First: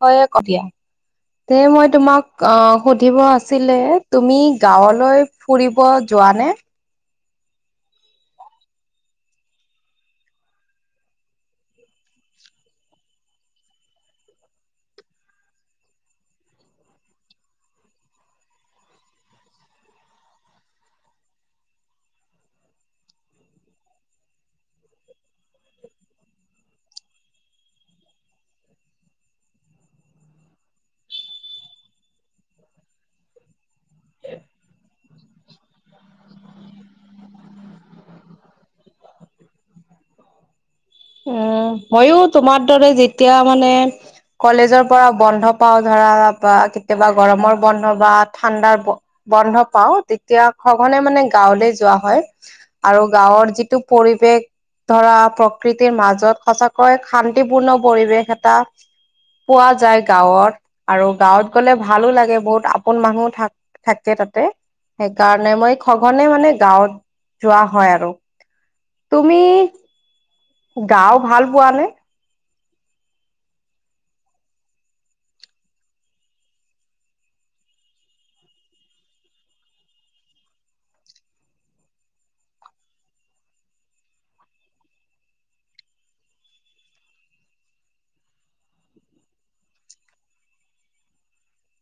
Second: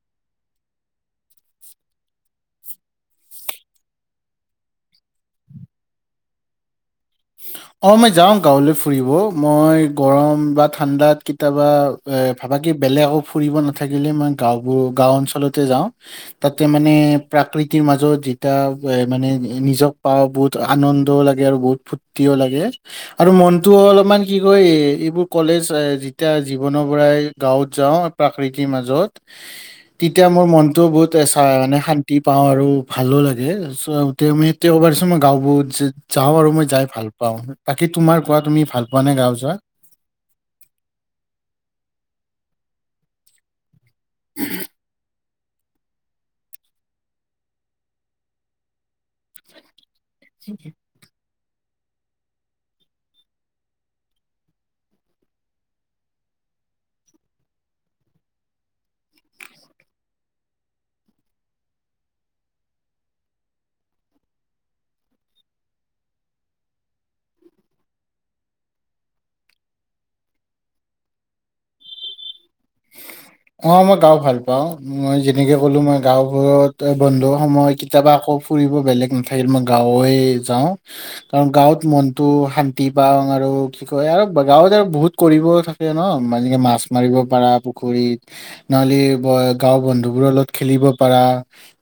হয় এ কতিয়া দে মই তোমাক অ, সুধিব আছিলে তুমি গাঁৱলৈ ফুৰিব যোৱানে। অ মই যাওঁ গাঁৱলৈ ফুৰিব মই গৰম বা ঠাণ্ডাত কেতিয়াবা, এ ভাবাতকে বেলেগ ফুৰিব নাথাকিলে মই গাঁওবো গাওঁ অঞ্চলতে যাওঁ, তাতে মানে প্ৰাকৃতিৰ মাজত যেতিয়া মানে নিজক পাও বহুত, আনন্দও লাগে আৰু বহুত ফূৰ্তিও লাগে। আৰু মনতটো অলপমান কি কয় এইবোৰ কলেজ এ যেতিয়া জীৱনৰ পৰাই গাঁৱত যাওঁ। প্ৰাকৃতি মাজত, তেতিয়া মোৰ মনতোও বহুত মানে শান্তি পাওঁ আৰু ভালো লাগে। তওবাৰ মই গাওঁ বুত যাওঁ আৰু মই যাই ভাল পাওঁ বাকি তোমাৰ কোৱা তুমি ভাল পোৱা নে গাওঁ যোৱা। উম তোমাৰ যেতিয়া মানে কলেজৰ পৰা বন্ধ পাওঁ ধৰা বা কেতিয়াবা গৰমৰ বন্ধ বা ঠাণ্ডাৰ বন্ধ পাওঁ, তেতিয়া খবনে মানে, গাঁৱলে যোৱা হয় আৰু গাঁৱৰ যিটো পৰিৱেশ ধৰা প্ৰকৃতিৰ মাজত সঁচাকৈয় শান্তিপূৰ্ণ পৰিৱেশ এটা, পোৱা যায় গাঁৱত আৰু গাঁৱত গ'লে ভালো লাগে বহুত আপোন মানুহো থাক থাকে তাতে সেইকাৰণে মই সঘনে মানে গাঁৱত যোৱা হয় আৰু তুমি, গাও ভাল পোৱা নে? [unintelligible] অ মই গাও ভাল পাও মই যেনেকে ক'লো মই গাওবোৰত বন্ধু সময়, কেতিয়াবা আকৌ ফুৰিব বেলেগ নাথাকিলে মই গাঁৱে য়াও, কাৰণ গাঁৱত মনতটো শান্তি পাওঁ আৰু কি কয় আৰু গাঁৱত আৰু বহুত কৰিব থা, ন মানকে মাছ মাৰিব পাৰা পুখুৰীত। নহ'লে গাওৰ বন্ধুবোৰৰ লগত খেলিব পাৰা।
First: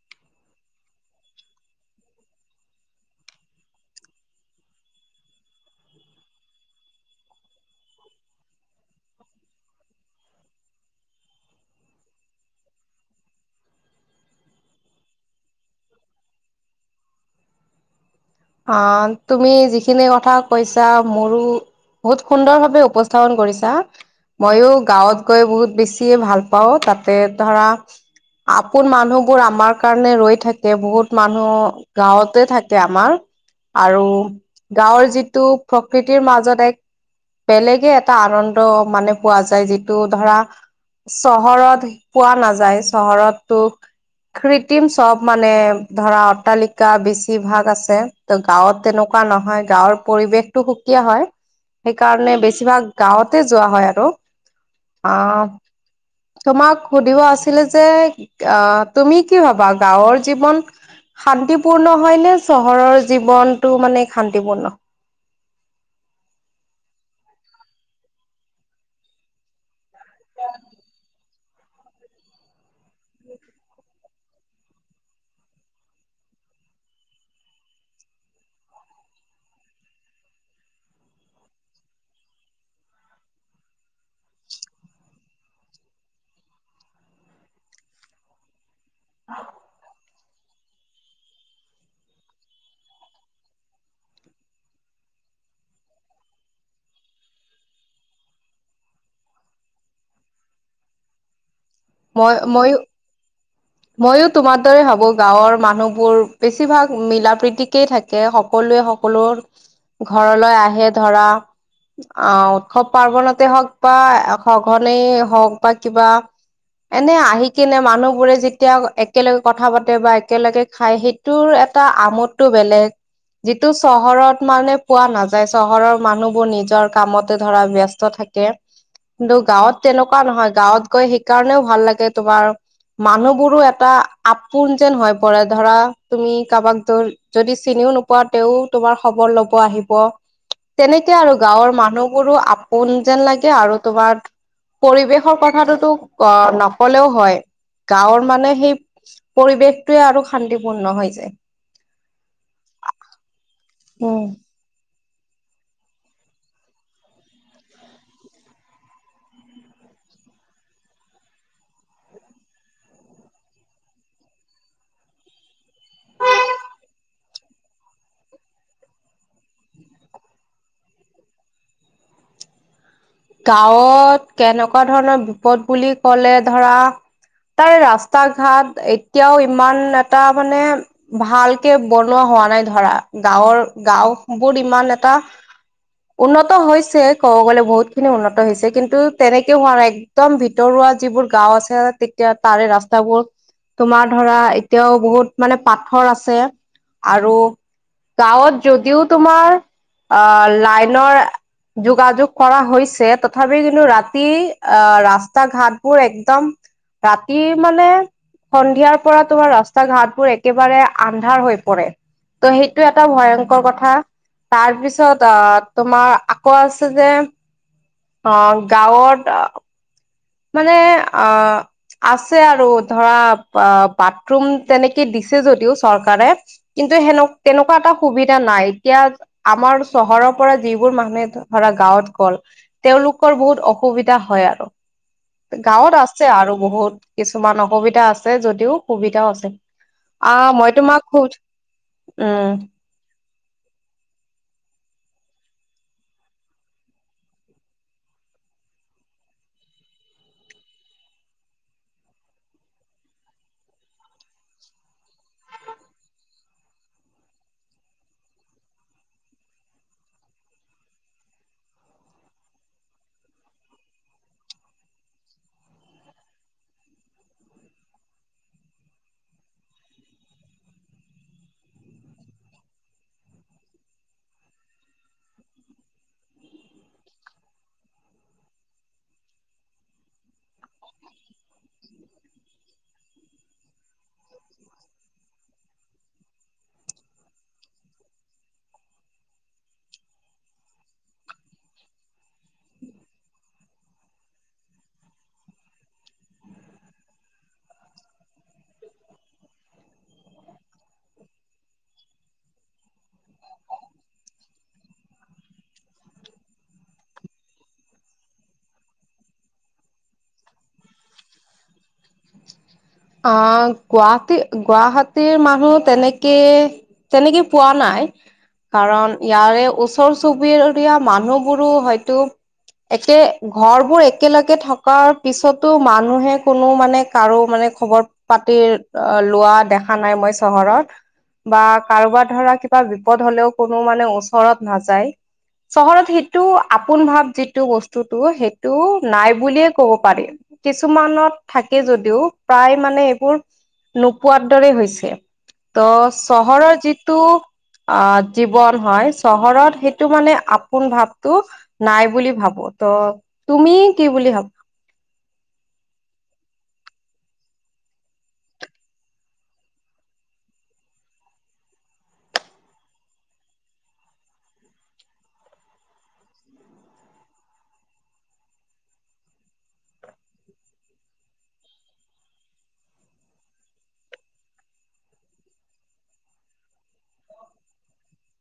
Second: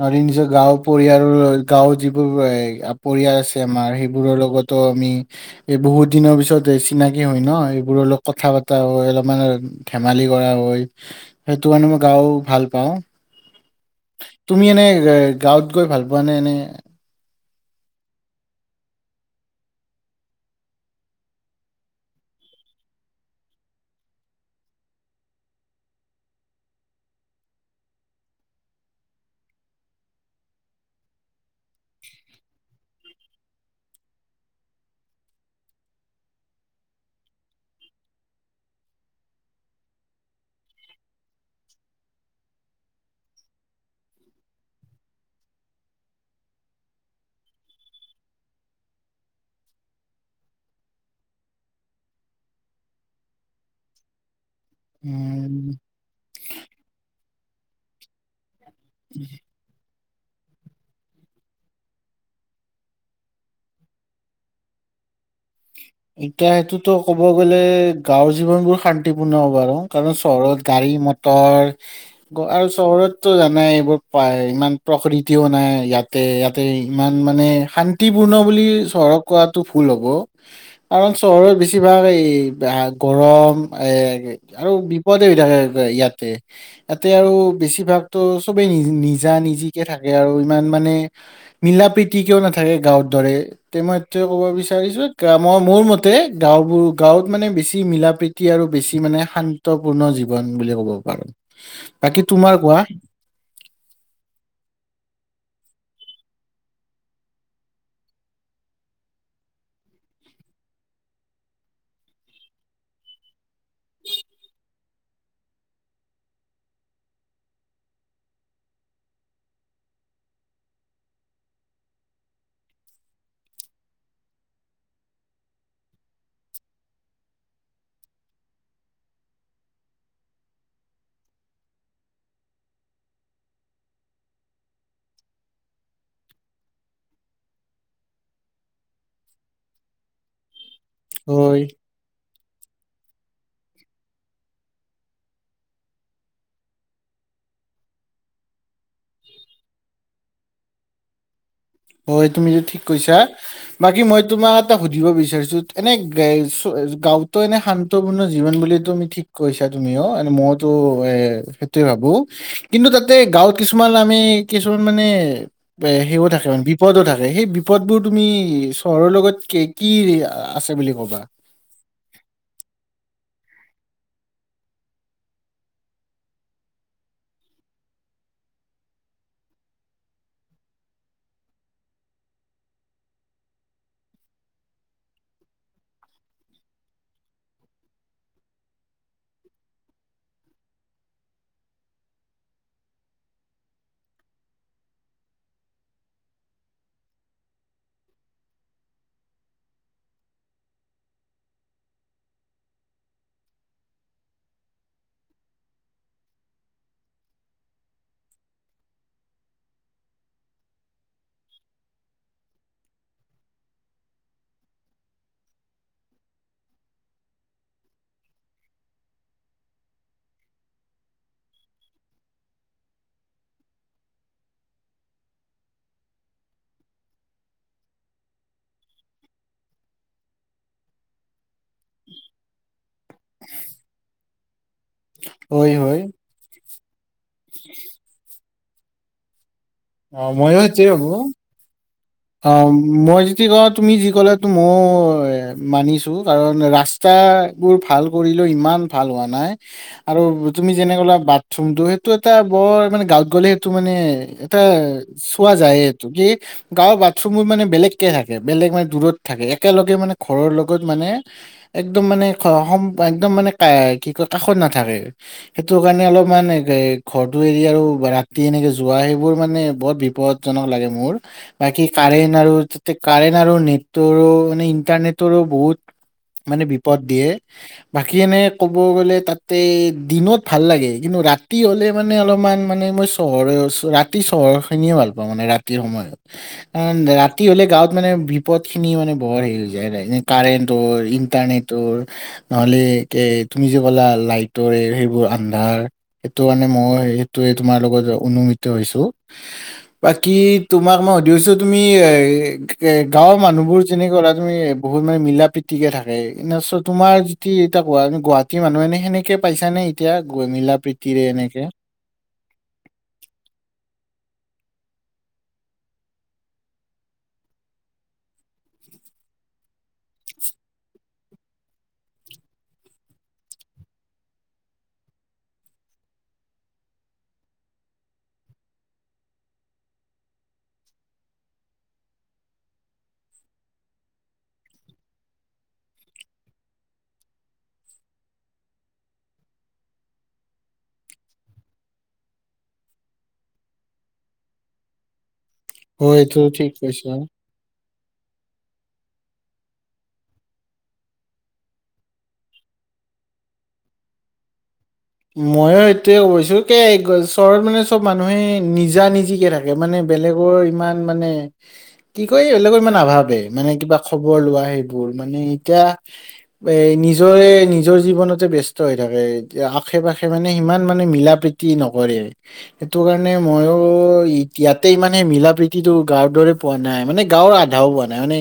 ন নিজৰ গাঁওৰ পৰিয়ালৰ গাঁওৰ যিবোৰ পৰিয়াল আছে আমাৰ সেইবোৰ লগত। ত আমি, এই বহুত দিনৰ পিছত এই চিনাকি হয় ন এইবোৰৰ অলপ কথা বতা হয় অলপমান। ধেমালি কৰা হয় সেইটো কাৰণে মই গাও ভাল পাওঁ। তুমি এনে গাঁৱত গৈ ভাল পোৱা নে এনে, অ তুমি যিখিনি কথা কৈছা মোৰো, বহুত সুন্দৰ ভাৱে উপস্থাপন কৰিছা। মইয়ো গাঁৱত গৈ বহুত বেছিয় ভাল পাওঁ তাতে ধৰা, আপোন মানুহবোৰ আমাৰ কাৰণে ৰৈ থাকে বহুত মানুহ। গাঁৱতে থাকে আমাৰ। আৰু গাঁৱৰ যিটো প্ৰকৃতিৰ মাজত এক, বেলেগে এটা আনন্দ মানে পোৱা যায় যিটো ধৰা, চহৰত পোৱা নাযায় চহৰতো, কৃত্ৰিম চব মানে ধৰা অট্টালিকা বেছিভাগ আছে। ত গাঁৱত তেনেকুৱা নহয় গাঁৱৰ পৰিৱেশতটো সুকীয়া হয়। সেইকাৰণে বেছিভাগ গাঁৱতে যোৱা হয় আৰু। অ', উম তোমাক সুধিব আছিলে যে অ' তুমি কি ভাবা গাঁৱৰ জীৱন শান্তিপূৰ্ণ হয় নে চহৰৰ জীৱনতটো মানে শান্তিপূৰ্ণ? এতিয়া সেইটোতো ক'ব গ'লে গাঁৱৰ জীৱনবোৰ শান্তিপূৰ্ণ হ'ব আৰু। কাৰণ চহৰত গাড়ী মটৰ আৰু চহৰততো জানাই এইবোৰ পায় ইমান প্ৰকৃতিও নাই ইয়াত ইয়াতে ইমান মানে শান্তিপূৰ্ণ বুলি চহৰক কোৱাটো ভুল হ'ব। কাৰণ চহৰত বেছিভাগ এই গৰম এ আৰু বিপদ থাকে ইয়াতে ইয়াতে আৰু বেছিভাগ ত' চবেই নিজা নিজিকে থাকে আৰু। ইমান মানে মীলা প্ৰিতিকেও নাথাকে গাঁৱৰ দৰে। তে মই ক'ব বিচাৰিছো মই মোৰ মতে গাঁওবোৰ গাঁৱত মানে বেছি মিলা প্ৰীতি আৰু বেছি মানে শান্তি গুৰুত্বপূৰ্ণ জীৱন বুলি ক'ব পাৰো। বাকী মই তোমাৰ মইয়ো কোৱা? ময়ো তোমাৰ দৰে ভাবো গাঁৱৰ মানুহবোৰ বেছিভাগ মিলা প্ৰতিকেই থাকে। সকলোৱে সকলো ঘৰলৈ আহে ধৰা। অ', উৎসৱ পাৰ্বনতে হওঁক বা সঘনে হওঁক বা কিবা এনে আহি কিনে মানুহবোৰে এতিয়া একেলগে কথা পাতে বা একেলগে খাই সেইটোৰ এটা আমোদটো বেলেগ। যিটো চহৰত মানে পোৱা নাযায় চহৰৰ মানুহবোৰ নিজৰ কামতে ধৰা ব্যস্ত থাকে। [inaudible] কিন্তু গাঁৱত তেনেকুৱা নহয় গাঁৱত গৈ সেইকাৰণেও ভাল লাগে তোমাৰ মানুহ মোৰো এটা আপোন যেন হৈ পৰে ধৰা তুমি কাৰোবাক দোৰ যদি চিনিও পোৱা তেওঁ তোমাৰ খবৰ ল'ব আহিব। [inaudible] তেনেকে আৰু হয় গাঁৱৰ মানুহবোৰো আপোন যেন লাগে আৰু তোমাৰ পৰিৱেশৰ কথাটোতো অ' নকলেওঁ হয় গাঁৱৰ মানে সেই পৰিৱেশটোৱে আৰু শান্তিপূৰ্ণ হৈ যায়। হয়, তুমি এইটো ঠিক কৈছা বাকী মই উম তোমাক কথা এটা সুধিব বিচাৰিছোঁ এনে গাঁওতো এনে শান্তপূৰ্ণ জীৱন বুলিতো আমি ঠিক কৈছা তুমিও অ' মইতো এ সেইটোৱে ভাবোঁ। কিন্তু তাতে গাঁৱত কিছুমান আমি কিছুমান মানে এ হেৰিও থাকে বিপদো থাকে সেই বিপদবোৰ তুমি চহৰৰ লগত কি আছে বুলি ক'বা? গাঁৱত কেনেকুৱা ধৰণৰ বিপদ বুলি ক'লে ধৰা তাৰে ৰাস্তা ঘাট এতিয়াও ইমান এটা মানে ভালকে বনোৱা হোৱা নাই ধৰা গাঁৱৰ গাওঁবোৰ ইমান এটা উন্নত হৈছে ক'ব গলে বহুতখিনি উন্নত হৈছে কিন্তু তেনেকে হোৱা নাই। একদম ভিতৰুৱা যিবোৰ গাওঁ আছে তেতিয়া তাৰে ৰাস্তাবোৰ তোমাৰ ধৰা এতিয়াও বহুত মানে পাথৰ আছে আৰু গাঁৱত যদিও তোমাৰ অ', লাইনৰ যোগাযোগ কৰা হৈছে। তথাপি কিন্তু ৰাতি আহ ৰাস্তা ঘাটবোৰ একদম ৰাতিৰ মানে সন্ধিয়াৰ পৰা তোমাৰ ৰাস্তা ঘাটবোৰ একেবাৰে আন্ধাৰ হৈ পৰে। ত' সেইটো এটা ভয়ংকৰ কথা। তাৰপিছত অ' তোমাৰ আকৌ আছে যে অ' গাঁৱত মানে আহ, আছে আৰু ধৰা বাথৰুম তেনেকে দিছে যদিও চৰকাৰে। কিন্তু সেনে তেনেকুৱা এটা সুবিধা নাই এতিয়া আমাৰ চহৰৰ পৰা যিবোৰ মানুহে ধৰা গাঁৱত গ'ল তেওঁলোকৰ বহুত অসুবিধা হয় আৰু। হয় গাঁৱত হয় আছে আৰু বহুত কিছুমান অসুবিধা আছে যদিও সুবিধাও আছে। অ' ময়ো মই সেইটোৱে তোমাক ভাবো সুধো অ' মই যদি কওঁ তুমি যি ক'লে ত মই মানিছো কাৰণ ৰা ফে বোৰ ভাল কৰিলেও ইমান ভাল হোৱা নাই। আৰু তুমি যেনেক'লা বাথৰুমটো সেইটো এটা মানে গাঁৱত সেইটো মানে এটা চোৱা যায় এইটো কি গাঁৱৰ বাথৰুমবোৰ মানে বেলেগকে থাকে বেলেগ মানে দূৰত থাকে একেলগে মানে ঘৰৰ লগত মানে একদম মানে একদম মানে কি কয় কাষত নাথাকে। সেইটো কাৰণে অলপমান ঘৰটো এৰি আৰু ৰাতি এনেকে যোৱা সেইবোৰ মানে বহুত বিপদ জনক লাগে মোৰ। বাকী কাৰেণ্ট আৰু তাতে কাৰেণ্ট আৰু নেটৰো মানে ইণ্টাৰনেটৰো বহুত মানে বিপদ দিয়ে। বাকী এনে ক'ব গ'লে তাতে দিনত ভাল লাগে কিন্তু ৰাতি হ'লে মানে অলপমান মানে মই চহৰে ৰাতি চহৰ খিনিয়ে ভাল পাওঁ মানে ৰাতিৰ সময়ত। কাৰণ ৰাতি হ'লে গাঁৱত মানে বিপদখিনি মানে বহৰ হেৰি হৈ যায় কাৰেণ্টৰ ইণ্টাৰনেট নহলে কে তুমি যে ক'লা লাইটৰে সেইবোৰ আন্ধাৰ। সেইটো মানে মই সেইটোৱে তোমাৰ লগত অনুমিত হৈছো। বাকী তোমাক মই সুধিছো তুমি এ গাঁৱৰ মানুহবোৰ যেনেকা তুমি বহুত মানে মিলা প্ৰীতি ঠিকে থাকে এনেত তোমাৰ যিতি এ গুৱাহাটী মানুহ এনে সেনেকে পাইছ নে এতিয়া মিলা প্ৰতি তিৰে এনেকে? অ' গুৱাহাটী গুৱাহাটীৰ মানুহ তেনেকে তেনেকে পোৱা নাই? কাৰণ ইয়াৰে ওচৰ চুবিবুৰীয়া মানুহবোৰো হয়তো একে ঘৰবোৰ একেলগে থকাৰ পিছতো মানুহে কোনো মানে কাৰো মানে খবৰ পাতি লোৱা দেখা নাই মই চহৰত। বা কাৰোবাৰ ধৰা কিবা বিপদ হলেও কোনো মানে ওচৰত নাযায়। চহৰত সেইটো আপোন ভাৱ যিটো বস্তুটো সেইটো নাই বুলিয়ে ক'ব পাৰি। কিছুমানত থাকে যদিও প্ৰায় মানে এইবোৰ নোপোৱাৰ দৰে হৈছে। হয় ত' এইটো চহৰৰ ঠিক কৈছা যিটো আহ জীৱন হয় চহৰত সেইটো মানে আপোন ভাৱটো নাই বুলি ভাবো যে তুমি কি বুলি ভাবা? ময়ো সেইটোয়ে কৈছো কে চহৰত মানে চব মানুহে নিজা নিজিকে থাকে। এই মানে বেলেগৰ ইমান মানে কি কয় এইল ক ইমান নাভাবে মানে কিবা খবৰ লোৱা সেইবোৰ মানে এতিয়া এ নিজৰে নিজৰ জীৱনতে ব্যস্ত হৈ থাকে এতি আ আশে পাশে মানে সিমান মানে মিলা প্ৰীতি নকৰে। সেইটো কাৰণে মইয়ো ইয়াতেই মানে মিলা প্ৰীতিটো গাঁৱ দৰে পোৱা নাই মানে গাঁৱৰ আধাও পোৱা নাই মানে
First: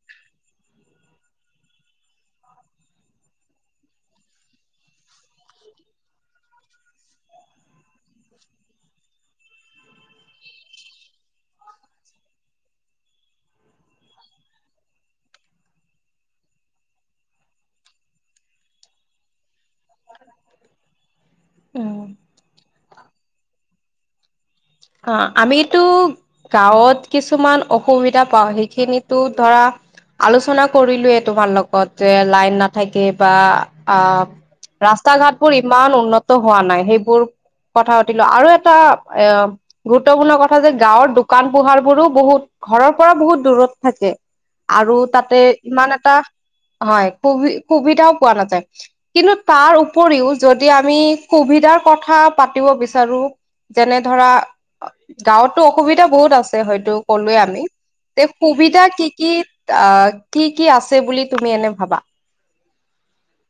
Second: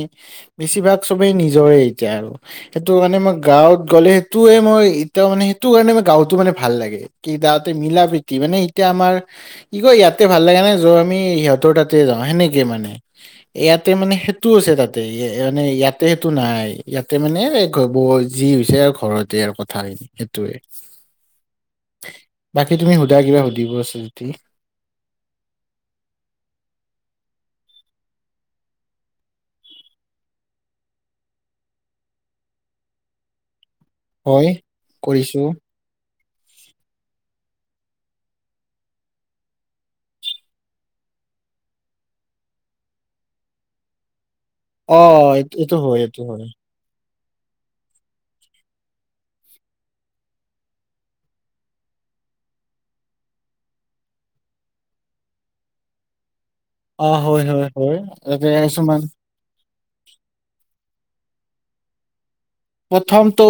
বেছিভাগ সবেই নিজৰে এতিয়া আৰু। সেইটো কাৰণে মই গাঁৱত গ'লে সেইটোয়ে মই এতিয়াও মানে সেইটো কাৰণে মই গাঁৱত- টো মানে ভাল লাগে কি তাতে মিলা প্ৰীতি মানে এতিয়া আমাৰ- ই কয় ইয়াতে ভাল লাগা নাই আমি সিহঁতৰ তাতে যাওঁ সেনেকে মানে। ইয়াতে মানে সেইটো আছে তাতে মানে ইয়াতে সেইটো নাই, ইয়াতে মানে- যি হৈছে ঘৰতে আৰু কথা সেইটোৱে। উম বাকী তুমি সোধা কিবা সুধিব আছে যদি? অঁ' আমিতো গাঁৱত কিছুমান অসুবিধা পাওঁ সেইখিনিতো ধৰা- আলোচনা কৰিলোৱে তোমাৰ লগত যে লাইন নাথাকে বা- আহ' হয় ৰাস্তা কৰিছো ঘাটবোৰ ই ইমান উন্নত হোৱা নাই সেইবোৰ কথা পাতিলো আৰু এটা এ- গুৰুত্বপূৰ্ণ কথা যে গাঁৱৰ দোকান পোহাৰ বোৰো বহুত ঘৰৰ পৰা বহুত দূৰত থাকে। আৰু অ তাতে এইটো এইটো ইমান হয় এটা এইটো হয়, সুবি-সুবিধাও পোৱা নাযায়। কিন্তু তাৰ উপৰিও যদি আমি সুবিধাৰ কথা পাতিব বিচাৰোঁ- যেনে ধৰা গাঁৱতো অসুবিধা বহুত আছে- হয়তো অ কলোৱে হয় আমি হয় হয় তাতে সুবিধা কিছুমান কি কি- আহ' কি কি আছে বুলি তুমি এনে ভাবা? প্ৰথমটো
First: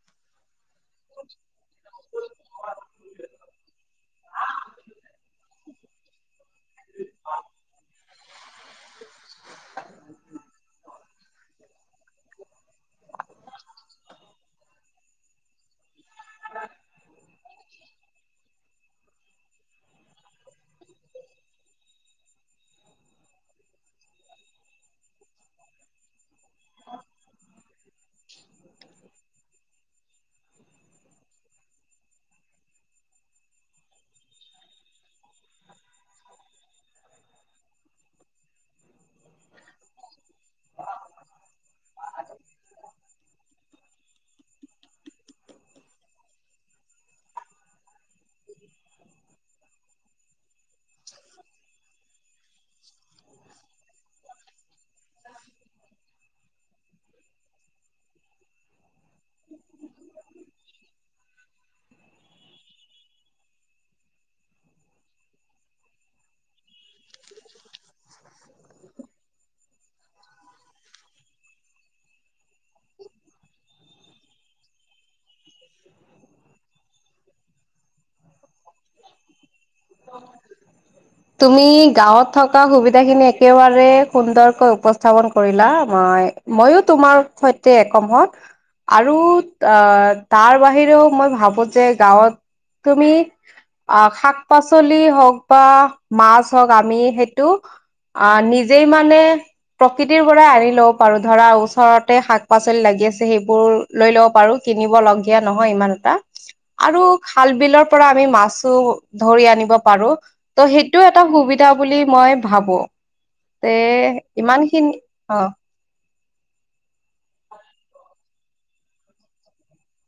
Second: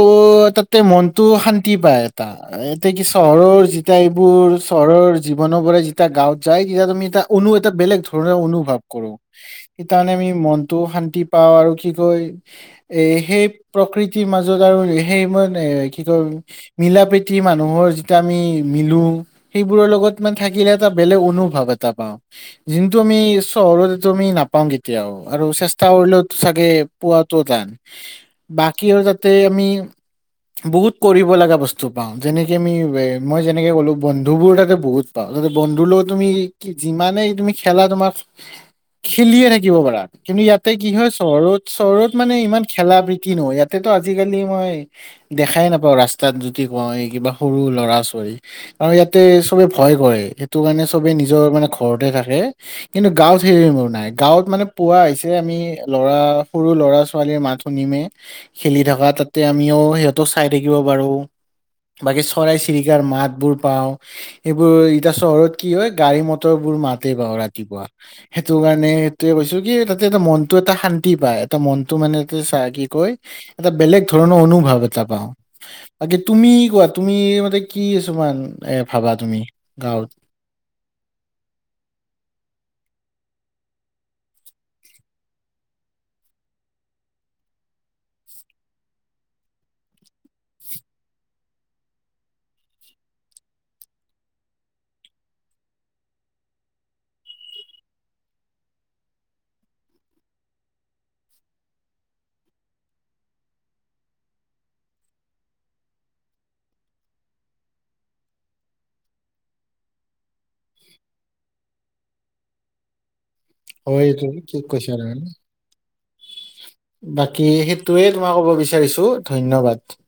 তাতে মনটো শান্তি পায় এটা- এতিয়া কি চহৰৰ যেতিয়া এইবোৰ চহৰৰ জীৱনৰ পৰা যেতিয়া গাঁৱত- যাই যেতিয়া তুমি এটা অনু এটা বেলেগ ধৰণৰ অনুভৱ কৰোঁ। সেইকাৰণে আমি মনটো শান্তি পাওঁ আৰু কি কয় এ সেই- প্ৰকৃতিৰ মাজত আৰু সেই মানে কি কয়- মিলা প্ৰীতি মানুহৰ যেতিয়া আমি মিলো- সেইবোৰৰ লগত মানে থাকিলে এটা বেলেগ অনুভৱ এটা পাওঁ। যোনটো আমি চহৰত আমি নাপাম কেতিয়াও আৰু চেষ্টা কৰিলেও চাগে পোৱাটো টান। বাকী আৰু তাতে আমি- বহুত কৰিব লগা বস্তু পাওঁ যেনেকে আমি মই যেনেকে ক'লো বন্ধু বোৰ তাতে বহুত- পাওঁ, তাতে বন্ধু লগত তুমি কি যিমানেই তুমি খেলা তোমাৰ- খেলিয়ে থাকিব পাৰা কিন্তু ইয়াতে কি হয় চহৰত চহৰত মানে ইমান খেলা প্ৰী তি নহয়, ইয়াতেতো আজিকালি মই- দেখাই নাপাওঁ ৰাস্তাত যদি কওঁ এই কিবা সৰু ল'ৰা ছোৱালী। আৰু ইয়াতে চবে ভয় কৰে সেইটো কাৰণে চবেই নিজৰ মানে ঘৰতে থাকে। কিন্তু গাঁৱত সেইবোৰ নাই। গাঁৱত মানে পুৱা হৈছে আমি লৰা সৰু ল'ৰা ছোৱালীৰ মাত শুনিমেই- খেলি থকা, তাতে আমিও সিহঁতক চাই থাকিব পাৰো। বাকী চৰাই চিৰিকাৰ মাতবোৰ পাওঁ। এইবোৰ এতিয়া চহৰত কি হয় গাড়ী মটৰ বোৰ মাত হে পাওঁ ৰাতিপুৱা। সেইটো কাৰণে সেইটোয়ে কৈছো কি তাতে এটা মনটো এটা শান্তি পায়। এটা মনটো মানে কি [unintelligible] কৈ এটা বেলেগ ধৰণৰ অনুভৱ এটা পাওঁ। বাকী তুমি কোৱা, তুমি মতে কি কিছুমান ভাবা তুমি গাঁৱত? [unintelligible] তুমি গাঁৱত থকা সুবিধাখিনি একেবাৰে সুন্দৰকৈ উপস্থাপন কৰিলা। মই- মইয়ো তোমাৰ সৈতে একমত। আৰু আহ' তাৰ বাহিৰেও মই ভাবোঁ যে গাৱঁত তুমি- আহ' শাক-পাচলি হওঁক বা মাছ হওঁক আমি সেইটো- আহ' নিজেই মানে- প্ৰকৃতিৰ পৰা আনি ল'ব পাৰোঁ। ধৰা ওচৰতে শাক-পাচলি লাগি আছে সেইবোৰ। লৈ ল'ব পাৰো কিনিব লগীয়া নহয় ইমান এটা। আৰু খাল বিলৰ পৰা আমি মাছো, ধৰি আনিব পাৰো ত সেইটো এটা সুবিধা বুলি মই ভাবো। তে হয় এইটো ইমান ঠিক খিনি কৈছা তুমি। অ বাকী সেইটোয়ে তোমাক ক'ব বিচাৰিছো ধন্যবাদ।